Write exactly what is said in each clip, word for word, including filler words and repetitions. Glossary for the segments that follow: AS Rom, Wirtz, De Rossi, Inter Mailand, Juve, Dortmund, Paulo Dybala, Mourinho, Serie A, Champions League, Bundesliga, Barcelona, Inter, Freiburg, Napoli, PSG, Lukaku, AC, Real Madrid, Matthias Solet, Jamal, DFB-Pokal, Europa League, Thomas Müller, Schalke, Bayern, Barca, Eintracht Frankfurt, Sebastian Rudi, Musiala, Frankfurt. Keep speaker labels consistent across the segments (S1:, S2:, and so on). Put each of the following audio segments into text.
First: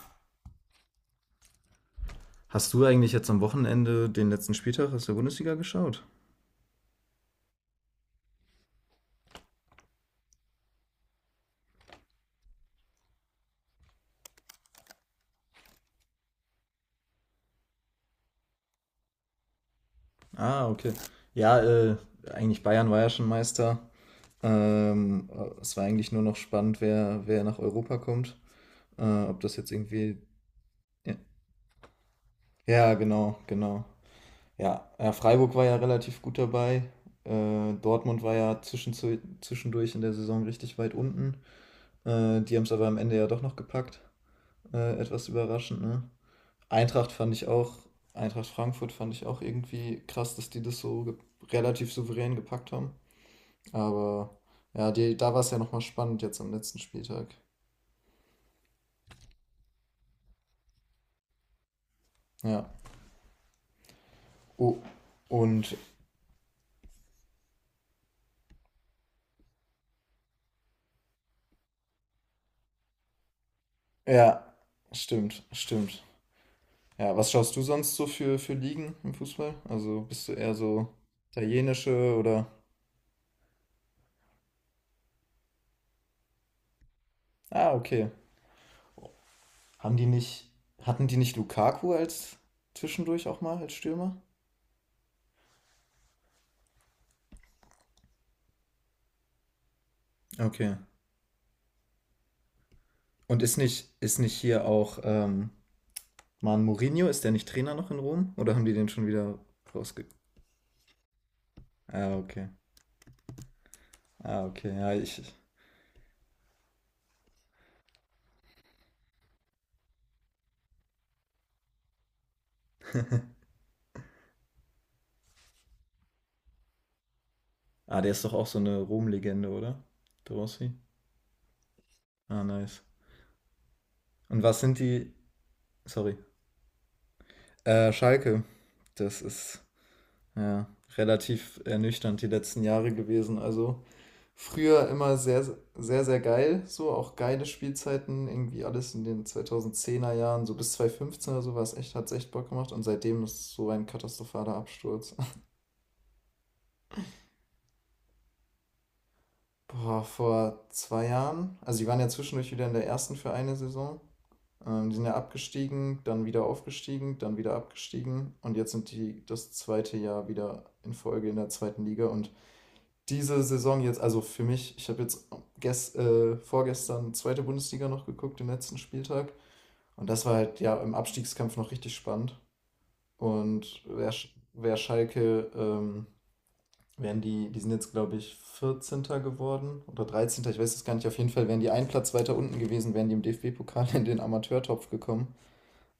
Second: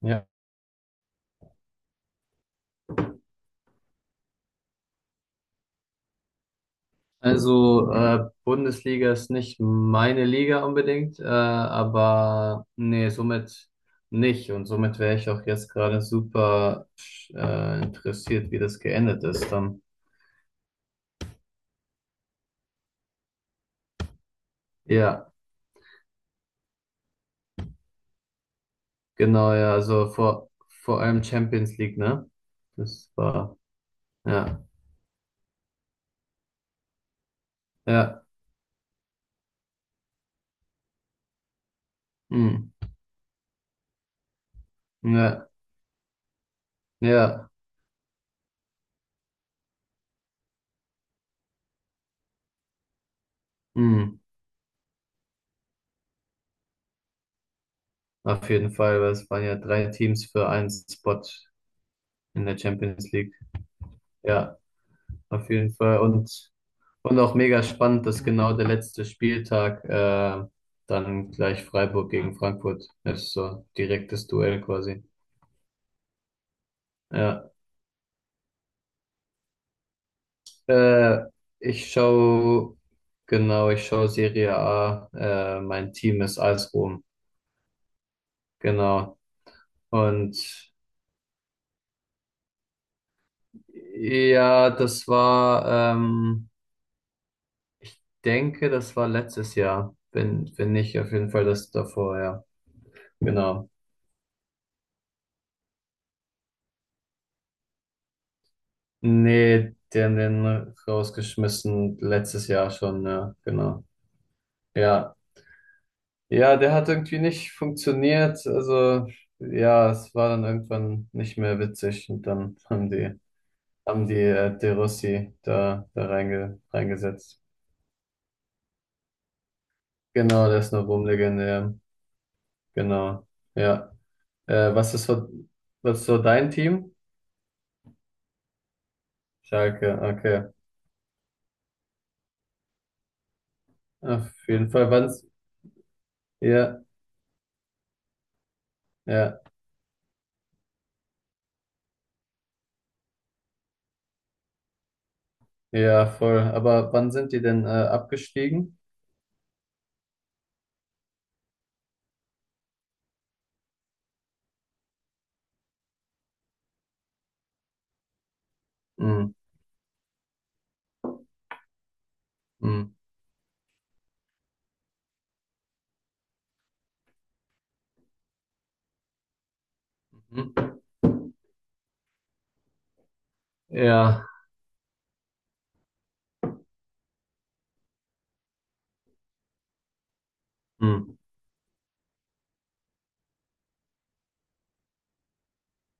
S1: Ja.
S2: Hast du eigentlich jetzt am Wochenende den letzten Spieltag aus der Bundesliga geschaut?
S1: Also äh, Bundesliga ist nicht meine Liga unbedingt, äh, aber nee, somit nicht. Und somit wäre ich auch jetzt gerade super äh, interessiert, wie das geendet ist dann.
S2: Ah, okay. Ja, äh, eigentlich Bayern war ja schon Meister.
S1: Ja,
S2: Ähm, äh, es war eigentlich nur noch spannend, wer, wer nach Europa kommt. Äh, ob
S1: genau,
S2: das jetzt
S1: ja, also
S2: irgendwie.
S1: vor, vor
S2: Ja,
S1: allem Champions League, ne?
S2: ja,
S1: Das
S2: genau,
S1: war,
S2: genau.
S1: ja,
S2: Ja, ja, Freiburg war ja relativ gut dabei. Äh, Dortmund
S1: ja,
S2: war ja zwischenzu- zwischendurch in der Saison richtig weit unten. Äh, die haben es aber
S1: mm,
S2: am Ende ja doch noch gepackt. Äh, etwas
S1: ja,
S2: überraschend, ne? Eintracht fand ich
S1: ja,
S2: auch, Eintracht Frankfurt fand ich auch irgendwie krass, dass die das so ge- relativ souverän gepackt haben.
S1: mm.
S2: Aber ja, die, da war es ja nochmal spannend jetzt am letzten Spieltag.
S1: Auf jeden Fall, weil es waren ja drei Teams für einen Spot in der
S2: Ja.
S1: Champions League. Ja,
S2: Oh,
S1: auf jeden
S2: und
S1: Fall. Und Und auch mega spannend, dass genau der letzte Spieltag äh, dann gleich Freiburg gegen Frankfurt ist, so direktes
S2: ja,
S1: Duell quasi.
S2: stimmt, stimmt. Ja, was
S1: Ja,
S2: schaust du sonst so für, für Ligen im Fußball? Also bist du eher so
S1: äh, ich
S2: italienische oder?
S1: schaue, genau, ich schaue Serie A, äh, mein Team ist A S Rom,
S2: Ah, okay.
S1: genau.
S2: Haben die nicht,
S1: Und
S2: hatten die nicht Lukaku als zwischendurch auch mal als Stürmer?
S1: ja, das war, ähm, ich denke, das war letztes Jahr, wenn, wenn
S2: Okay.
S1: nicht, auf jeden Fall das davor, ja,
S2: Und ist
S1: genau.
S2: nicht, ist nicht hier auch ähm, Mann, Mourinho, ist der nicht Trainer noch in Rom? Oder haben die den schon wieder.
S1: Nee, die
S2: rausge...
S1: haben den rausgeschmissen
S2: Ah, okay.
S1: letztes Jahr schon, ja, genau.
S2: Ah, okay. Ja,
S1: Ja,
S2: ich.
S1: ja, der hat irgendwie nicht funktioniert. Also, ja, es war dann irgendwann nicht mehr witzig und dann haben die, haben die äh, De Rossi da, da reinge, reingesetzt.
S2: Ah, der ist doch auch so eine Rom-Legende, oder? De
S1: Genau, der
S2: Rossi.
S1: ist eine Ruhmlegende, ja.
S2: Ah, nice.
S1: Genau, ja.
S2: Und was
S1: Äh,
S2: sind
S1: was ist
S2: die.
S1: so, was ist
S2: Sorry.
S1: so dein Team?
S2: Äh, Schalke. Das ist
S1: Schalke, okay.
S2: ja relativ ernüchternd die letzten Jahre gewesen. Also
S1: Auf jeden
S2: früher
S1: Fall,
S2: immer
S1: wann's,
S2: sehr, sehr, sehr geil.
S1: ja,
S2: So auch geile Spielzeiten. Irgendwie alles in den
S1: ja,
S2: zweitausendzehner Jahren, so bis zweitausendfünfzehn oder so war es echt, hat es echt Bock gemacht. Und seitdem ist es so ein katastrophaler Absturz.
S1: ja, voll. Aber wann sind die denn äh, abgestiegen?
S2: Boah, vor zwei Jahren. Also die waren ja zwischendurch wieder in der ersten für eine Saison. Ähm, die sind ja abgestiegen, dann wieder aufgestiegen, dann wieder abgestiegen und jetzt sind die
S1: Mhm.
S2: das zweite Jahr wieder in Folge in der zweiten Liga. Und
S1: Mhm.
S2: diese Saison jetzt, also für mich, ich habe jetzt gest, äh, vorgestern zweite Bundesliga noch geguckt, den letzten Spieltag. Und das war halt
S1: Mhm.
S2: ja im Abstiegskampf noch richtig spannend. Und wer,
S1: Ja.
S2: Sch- wer Schalke ähm, wären die, die sind jetzt, glaube ich, vierzehnter geworden oder dreizehnter. Ich weiß es gar nicht. Auf
S1: Mhm.
S2: jeden Fall wären die einen Platz weiter unten gewesen, wären die im D F B-Pokal in den Amateurtopf gekommen.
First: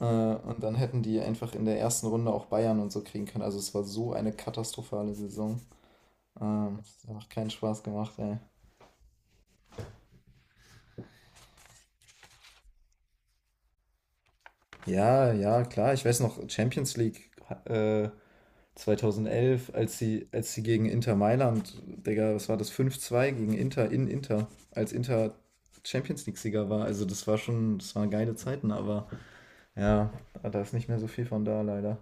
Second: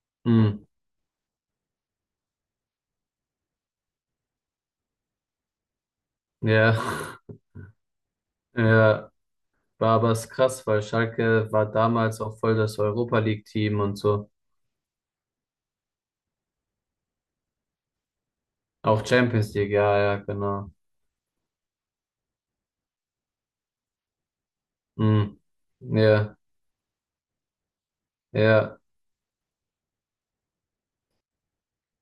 S2: Äh, und
S1: Mhm.
S2: dann hätten die einfach in der ersten Runde auch Bayern und so kriegen können. Also es war so eine katastrophale Saison.
S1: Ja.
S2: Ähm, das hat einfach keinen Spaß gemacht, ey.
S1: Ja. War aber es krass, weil Schalke war damals auch voll das Europa League-Team und so.
S2: Ja, ja, klar. Ich weiß noch, Champions League äh,
S1: Auch Champions
S2: zweitausendelf,
S1: League,
S2: als
S1: ja, ja,
S2: sie, als sie
S1: genau.
S2: gegen Inter Mailand, Digga, was war das? fünf zwei gegen Inter in Inter, als Inter
S1: Mhm.
S2: Champions
S1: Ja,
S2: League-Sieger war. Also, das war schon, das waren geile Zeiten,
S1: ja.
S2: aber ja, ah, da ist nicht mehr so viel von da, leider.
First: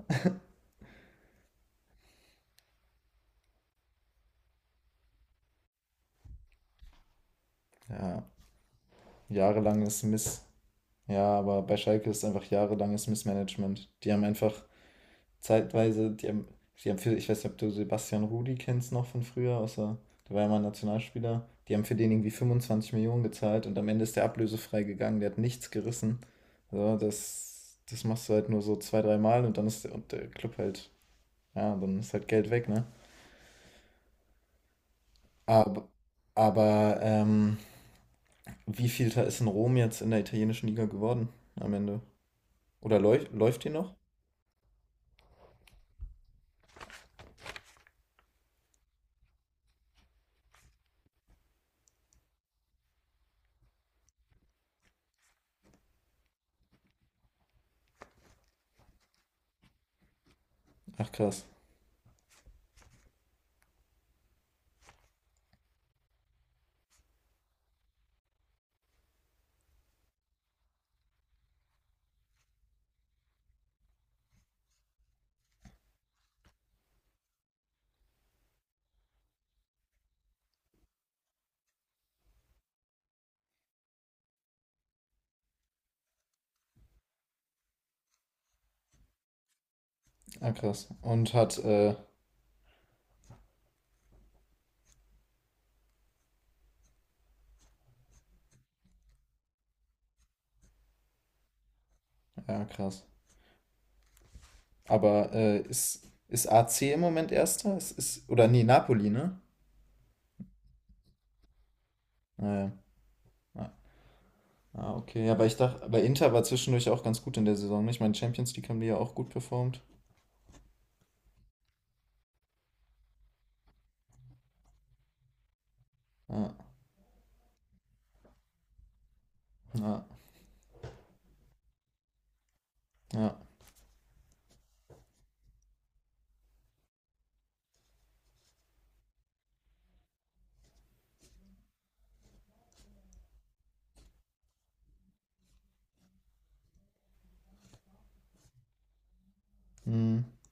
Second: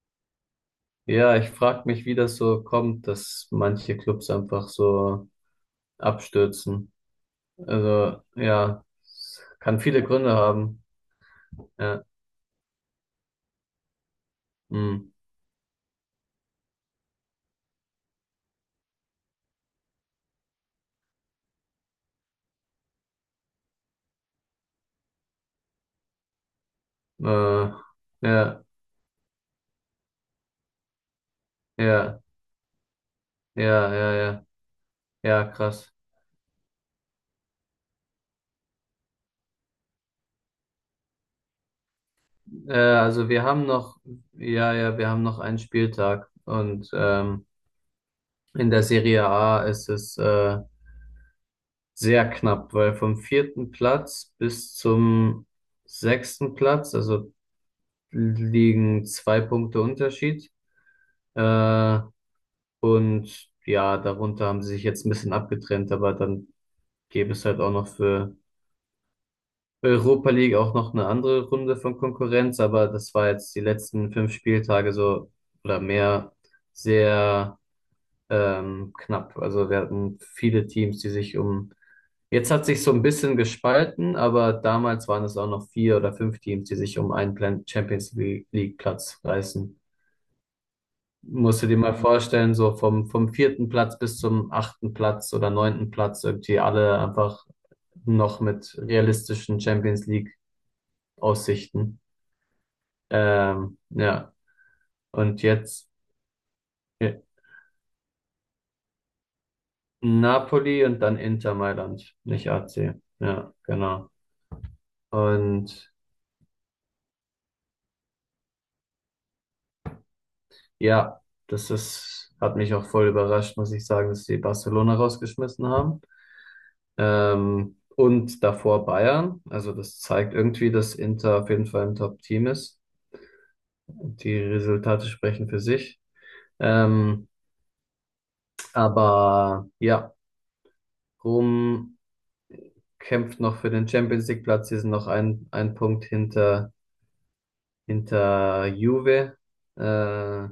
S1: Ja, ich frag mich, wie das so kommt, dass manche Clubs einfach so abstürzen. Also,
S2: Ja,
S1: ja, es kann
S2: jahrelanges
S1: viele Gründe
S2: Miss.
S1: haben.
S2: Ja, aber bei
S1: Ja.
S2: Schalke ist einfach jahrelanges Missmanagement. Die haben einfach
S1: Mhm.
S2: zeitweise, die haben, die haben für, ich weiß nicht, ob du Sebastian Rudi kennst noch von früher, außer, der war ja mal ein Nationalspieler. Die haben für den irgendwie fünfundzwanzig Millionen gezahlt und am Ende ist der ablösefrei gegangen, der hat nichts gerissen. Also
S1: Äh,
S2: das, das machst du halt nur
S1: ja,
S2: so zwei, drei Mal und dann ist der, und der Club halt, ja,
S1: ja,
S2: dann ist
S1: ja,
S2: halt Geld weg, ne?
S1: ja, ja. Ja,
S2: Aber,
S1: krass.
S2: aber ähm, wie viel da ist in Rom jetzt in der italienischen Liga geworden am Ende?
S1: Äh,
S2: Oder läu
S1: also wir
S2: läuft
S1: haben
S2: die noch?
S1: noch, ja, ja, wir haben noch einen Spieltag und ähm, in der Serie A ist es äh, sehr knapp, weil vom vierten Platz bis zum sechsten Platz, also liegen zwei Punkte Unterschied.
S2: Ach krass.
S1: Äh, und ja, darunter haben sie sich jetzt ein bisschen abgetrennt, aber dann gäbe es halt auch noch für Europa League auch noch eine andere Runde von Konkurrenz, aber das war jetzt die letzten fünf Spieltage so oder mehr sehr ähm, knapp. Also wir hatten viele Teams, die sich um. Jetzt hat sich so ein bisschen gespalten, aber damals waren es auch noch vier oder fünf Teams, die sich um einen Plan- Champions League Platz reißen.
S2: Ah krass. Und hat,
S1: Musst du dir
S2: äh,
S1: mal vorstellen, so vom, vom vierten Platz bis zum achten Platz oder neunten Platz irgendwie alle einfach noch mit realistischen Champions League Aussichten.
S2: ja krass.
S1: Ähm, ja,
S2: Aber
S1: und
S2: äh,
S1: jetzt
S2: ist, ist A C im
S1: ja,
S2: Moment Erster? Es ist, oder nee, Napoli, ne?
S1: Napoli und dann Inter Mailand, nicht
S2: Naja.
S1: A C. Ja,
S2: Ah,
S1: genau.
S2: ah, okay. Aber ich dachte,
S1: Und
S2: aber Inter war zwischendurch auch ganz gut in der Saison, nicht? Ich meine, Champions League haben die ja auch gut performt.
S1: ja, das ist, hat mich auch voll überrascht, muss ich sagen, dass sie Barcelona rausgeschmissen haben.
S2: Ja,
S1: Ähm, und davor Bayern. Also das
S2: ja,
S1: zeigt irgendwie, dass Inter auf jeden Fall ein Top-Team ist.
S2: ja.
S1: Die Resultate sprechen für sich. Ähm, aber ja, Rom kämpft noch für den Champions League-Platz. Sie sind noch ein, ein Punkt hinter, hinter Juve.
S2: Hm.
S1: Äh,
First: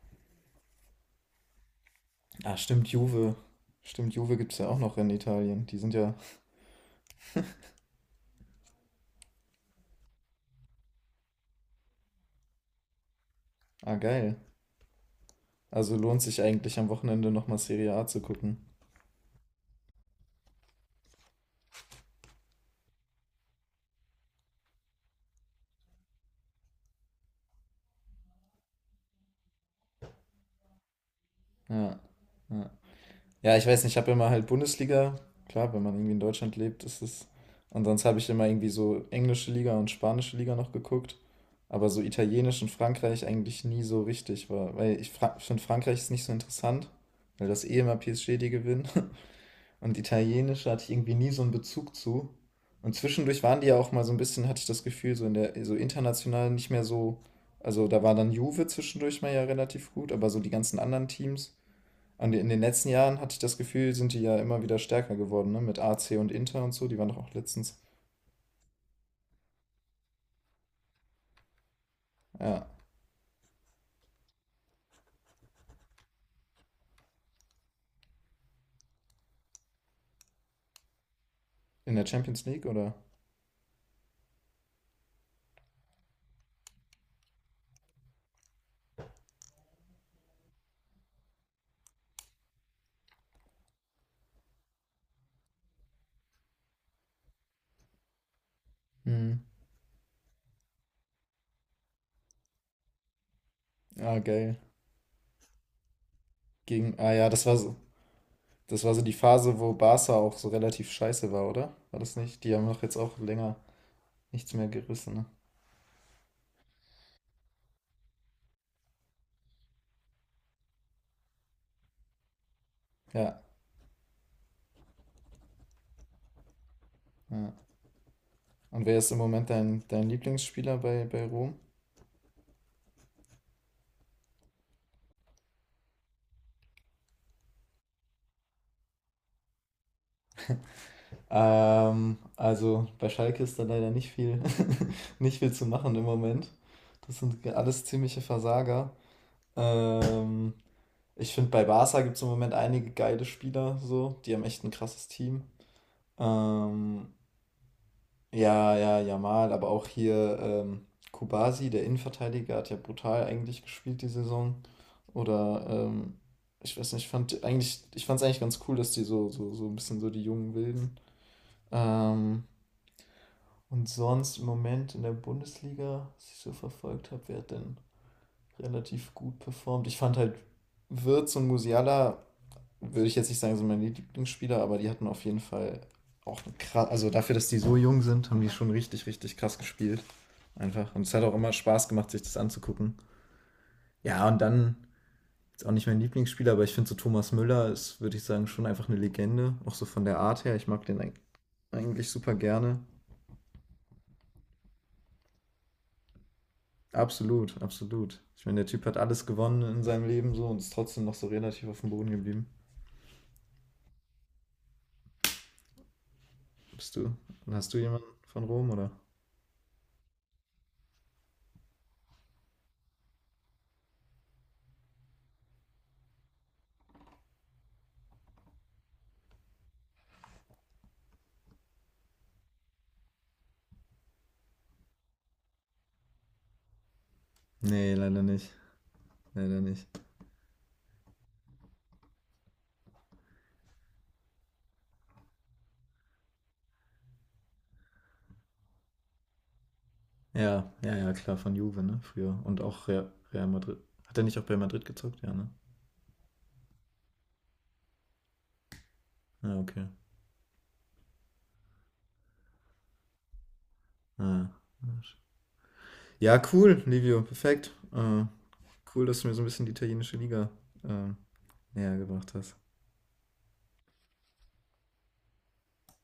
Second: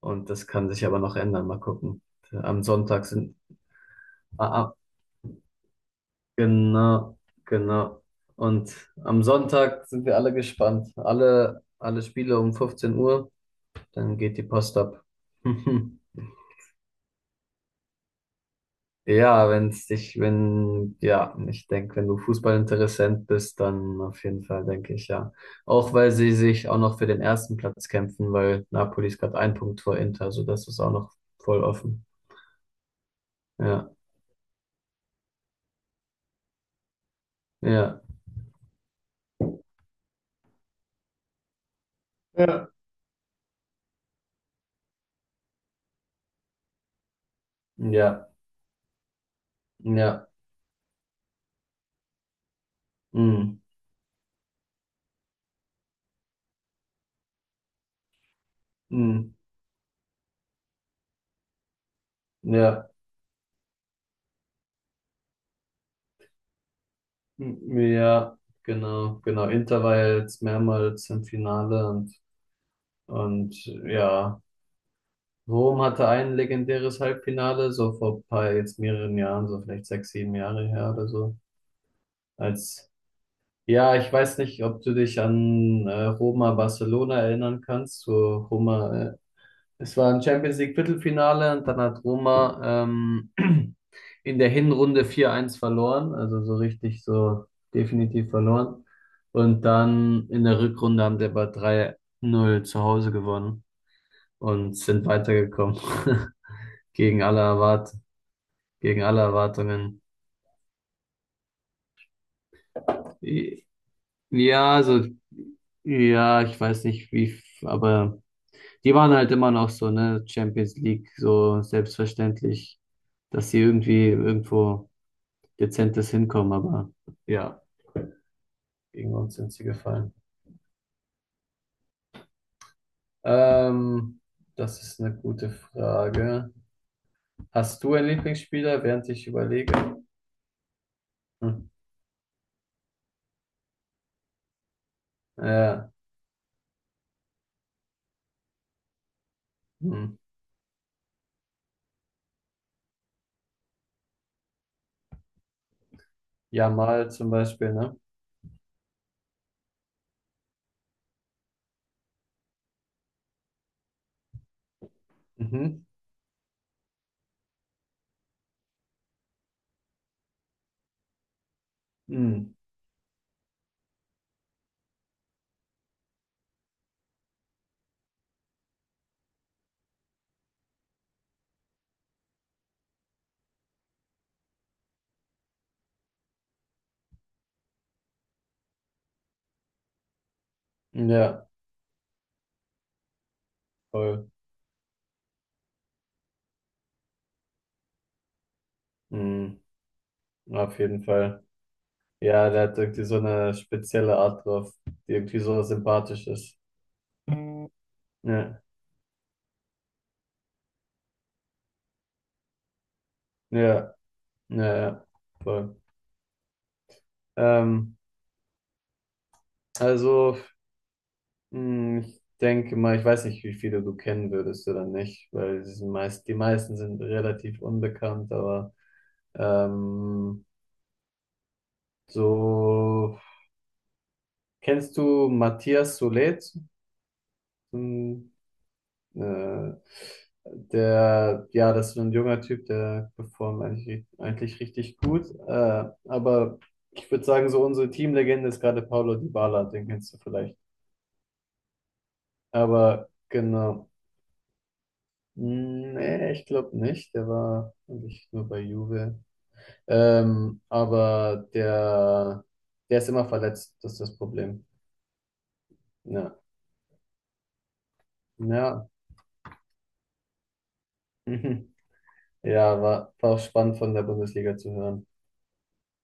S1: und das kann sich aber noch ändern. Mal gucken.
S2: Ah,
S1: Am
S2: stimmt,
S1: Sonntag
S2: Juve.
S1: sind,
S2: Stimmt, Juve gibt es ja
S1: a-
S2: auch noch in Italien. Die sind ja,
S1: Genau, genau. Und am Sonntag sind wir alle gespannt. Alle, alle Spiele um fünfzehn Uhr,
S2: ah,
S1: dann
S2: geil.
S1: geht die Post ab.
S2: Also lohnt sich eigentlich am Wochenende nochmal Serie A zu gucken.
S1: Ja, wenn's dich, wenn, ja, ich denke, wenn du Fußballinteressent bist, dann auf jeden Fall, denke ich, ja. Auch weil sie sich auch noch für den ersten Platz kämpfen, weil Napoli ist gerade ein Punkt vor Inter, also das ist auch noch voll
S2: Ja,
S1: offen.
S2: ja. Ja, ich weiß
S1: Ja,
S2: nicht, ich habe immer halt Bundesliga. Klar, wenn man irgendwie in Deutschland lebt, ist es. Und
S1: ja,
S2: sonst habe ich immer irgendwie so englische Liga und spanische Liga noch geguckt. Aber so italienisch
S1: Ja.
S2: und Frankreich eigentlich nie so richtig war. Weil ich fra finde, Frankreich ist nicht so interessant, weil das eh immer
S1: ja,
S2: P S G die gewinnen. Und
S1: ja,
S2: italienisch hatte ich irgendwie nie so einen Bezug zu. Und zwischendurch
S1: mm,
S2: waren die ja auch mal so ein bisschen, hatte ich das Gefühl, so in der, so international nicht mehr so. Also da war dann Juve zwischendurch mal
S1: mm,
S2: ja relativ gut, aber so die ganzen anderen Teams an den- in den letzten
S1: ja.
S2: Jahren hatte ich das Gefühl, sind die ja immer wieder stärker geworden, ne? Mit A C und Inter und so. Die waren doch auch letztens.
S1: Ja, genau, genau. Inter war ja jetzt mehrmals im Finale und,
S2: Ja.
S1: und ja, Rom hatte ein legendäres Halbfinale, so vor ein paar, jetzt mehreren Jahren, so vielleicht sechs, sieben Jahre her oder so.
S2: In der Champions League,
S1: Als,
S2: oder?
S1: ja, ich weiß nicht, ob du dich an äh, Roma Barcelona erinnern kannst, so Roma äh, es war ein Champions League Viertelfinale und dann hat Roma ähm, in der Hinrunde vier eins verloren, also so richtig so definitiv verloren.
S2: Hm.
S1: Und dann in der Rückrunde haben sie aber drei null zu Hause gewonnen
S2: Ah, geil.
S1: und sind weitergekommen
S2: Gegen. Ah
S1: gegen
S2: ja,
S1: alle
S2: das war so.
S1: Erwart
S2: Das war so
S1: gegen
S2: die
S1: alle
S2: Phase, wo
S1: Erwartungen.
S2: Barca auch so relativ scheiße war, oder? War das nicht? Die haben doch jetzt auch länger
S1: I-
S2: nichts mehr
S1: Ja, also
S2: gerissen, ne?
S1: ja, ich weiß nicht wie, f- aber die waren halt immer noch so, ne, Champions League so selbstverständlich,
S2: Ja,
S1: dass sie irgendwie irgendwo dezentes Hinkommen, aber
S2: ja.
S1: ja,
S2: Und wer ist
S1: gegen
S2: im
S1: uns
S2: Moment
S1: sind sie
S2: dein, dein
S1: gefallen.
S2: Lieblingsspieler bei, bei Rom?
S1: Ähm, das ist eine gute Frage. Hast du einen Lieblingsspieler, während ich überlege? Hm.
S2: Ähm, also bei Schalke ist da leider nicht viel, nicht viel zu
S1: Ja,
S2: machen im Moment. Das sind alles ziemliche Versager.
S1: hm.
S2: Ähm, Ich finde, bei Barca gibt es im Moment einige geile Spieler, so. Die haben echt ein krasses Team. Ähm,
S1: Jamal zum Beispiel, ne?
S2: ja, ja, Jamal, aber auch hier ähm, Kubasi, der Innenverteidiger, hat ja brutal eigentlich gespielt die Saison. Oder
S1: Mhm.
S2: ähm, ich weiß nicht, ich fand eigentlich, ich fand es eigentlich ganz cool, dass die so, so, so ein bisschen so die jungen Wilden. Ähm,
S1: Hm.
S2: und sonst im Moment in der Bundesliga, was ich so verfolgt habe, wer hat denn relativ gut performt? Ich fand halt Wirtz und Musiala würde ich jetzt nicht sagen, sind meine Lieblingsspieler, aber die hatten auf jeden Fall auch krass, also dafür, dass die so jung sind, haben die schon richtig, richtig krass gespielt. Einfach. Und es hat auch
S1: Ja,
S2: immer Spaß gemacht, sich das anzugucken. Ja,
S1: voll.
S2: und dann ist auch nicht mein Lieblingsspieler, aber ich finde so Thomas Müller ist, würde ich sagen, schon einfach eine Legende.
S1: Hm.
S2: Auch so von der Art her. Ich
S1: Auf
S2: mag
S1: jeden
S2: den
S1: Fall.
S2: eigentlich super
S1: Ja, der hat
S2: gerne.
S1: irgendwie so eine spezielle Art drauf, die irgendwie so sympathisch ist.
S2: Absolut,
S1: Ja,
S2: absolut. Ich meine, der Typ hat alles gewonnen in seinem Leben so und ist trotzdem noch so relativ auf dem Boden geblieben.
S1: ja, ja, ja, voll.
S2: Bist du? Hast du
S1: Ähm,
S2: jemanden von Rom oder?
S1: also Hm, ich denke mal, ich weiß nicht, wie viele du kennen würdest oder nicht, weil sie sind meist, die meisten sind relativ unbekannt, aber ähm, so kennst du Matthias Solet?
S2: Nee, leider
S1: Hm,
S2: nicht. Leider
S1: äh,
S2: nicht.
S1: der, ja, das ist so ein junger Typ, der performt eigentlich, eigentlich richtig gut, äh, aber ich würde sagen, so unsere Teamlegende ist gerade Paulo Dybala, den kennst du vielleicht,
S2: Ja, ja, ja, klar, von Juve, ne? Früher. Und auch
S1: aber
S2: Real, Real Madrid.
S1: genau.
S2: Hat er nicht auch bei Madrid gezockt? Ja, ne?
S1: Hm, nee, ich glaube nicht. Der war eigentlich nur bei Juve.
S2: Ja, okay.
S1: Ähm, aber der, der ist immer verletzt, das ist das
S2: Ja,
S1: Problem. Ja,
S2: ja cool, Livio, perfekt. Äh,
S1: ja.
S2: cool, dass du mir so ein bisschen die italienische Liga äh, näher gebracht hast.
S1: Ja, war, war auch spannend von der Bundesliga zu hören.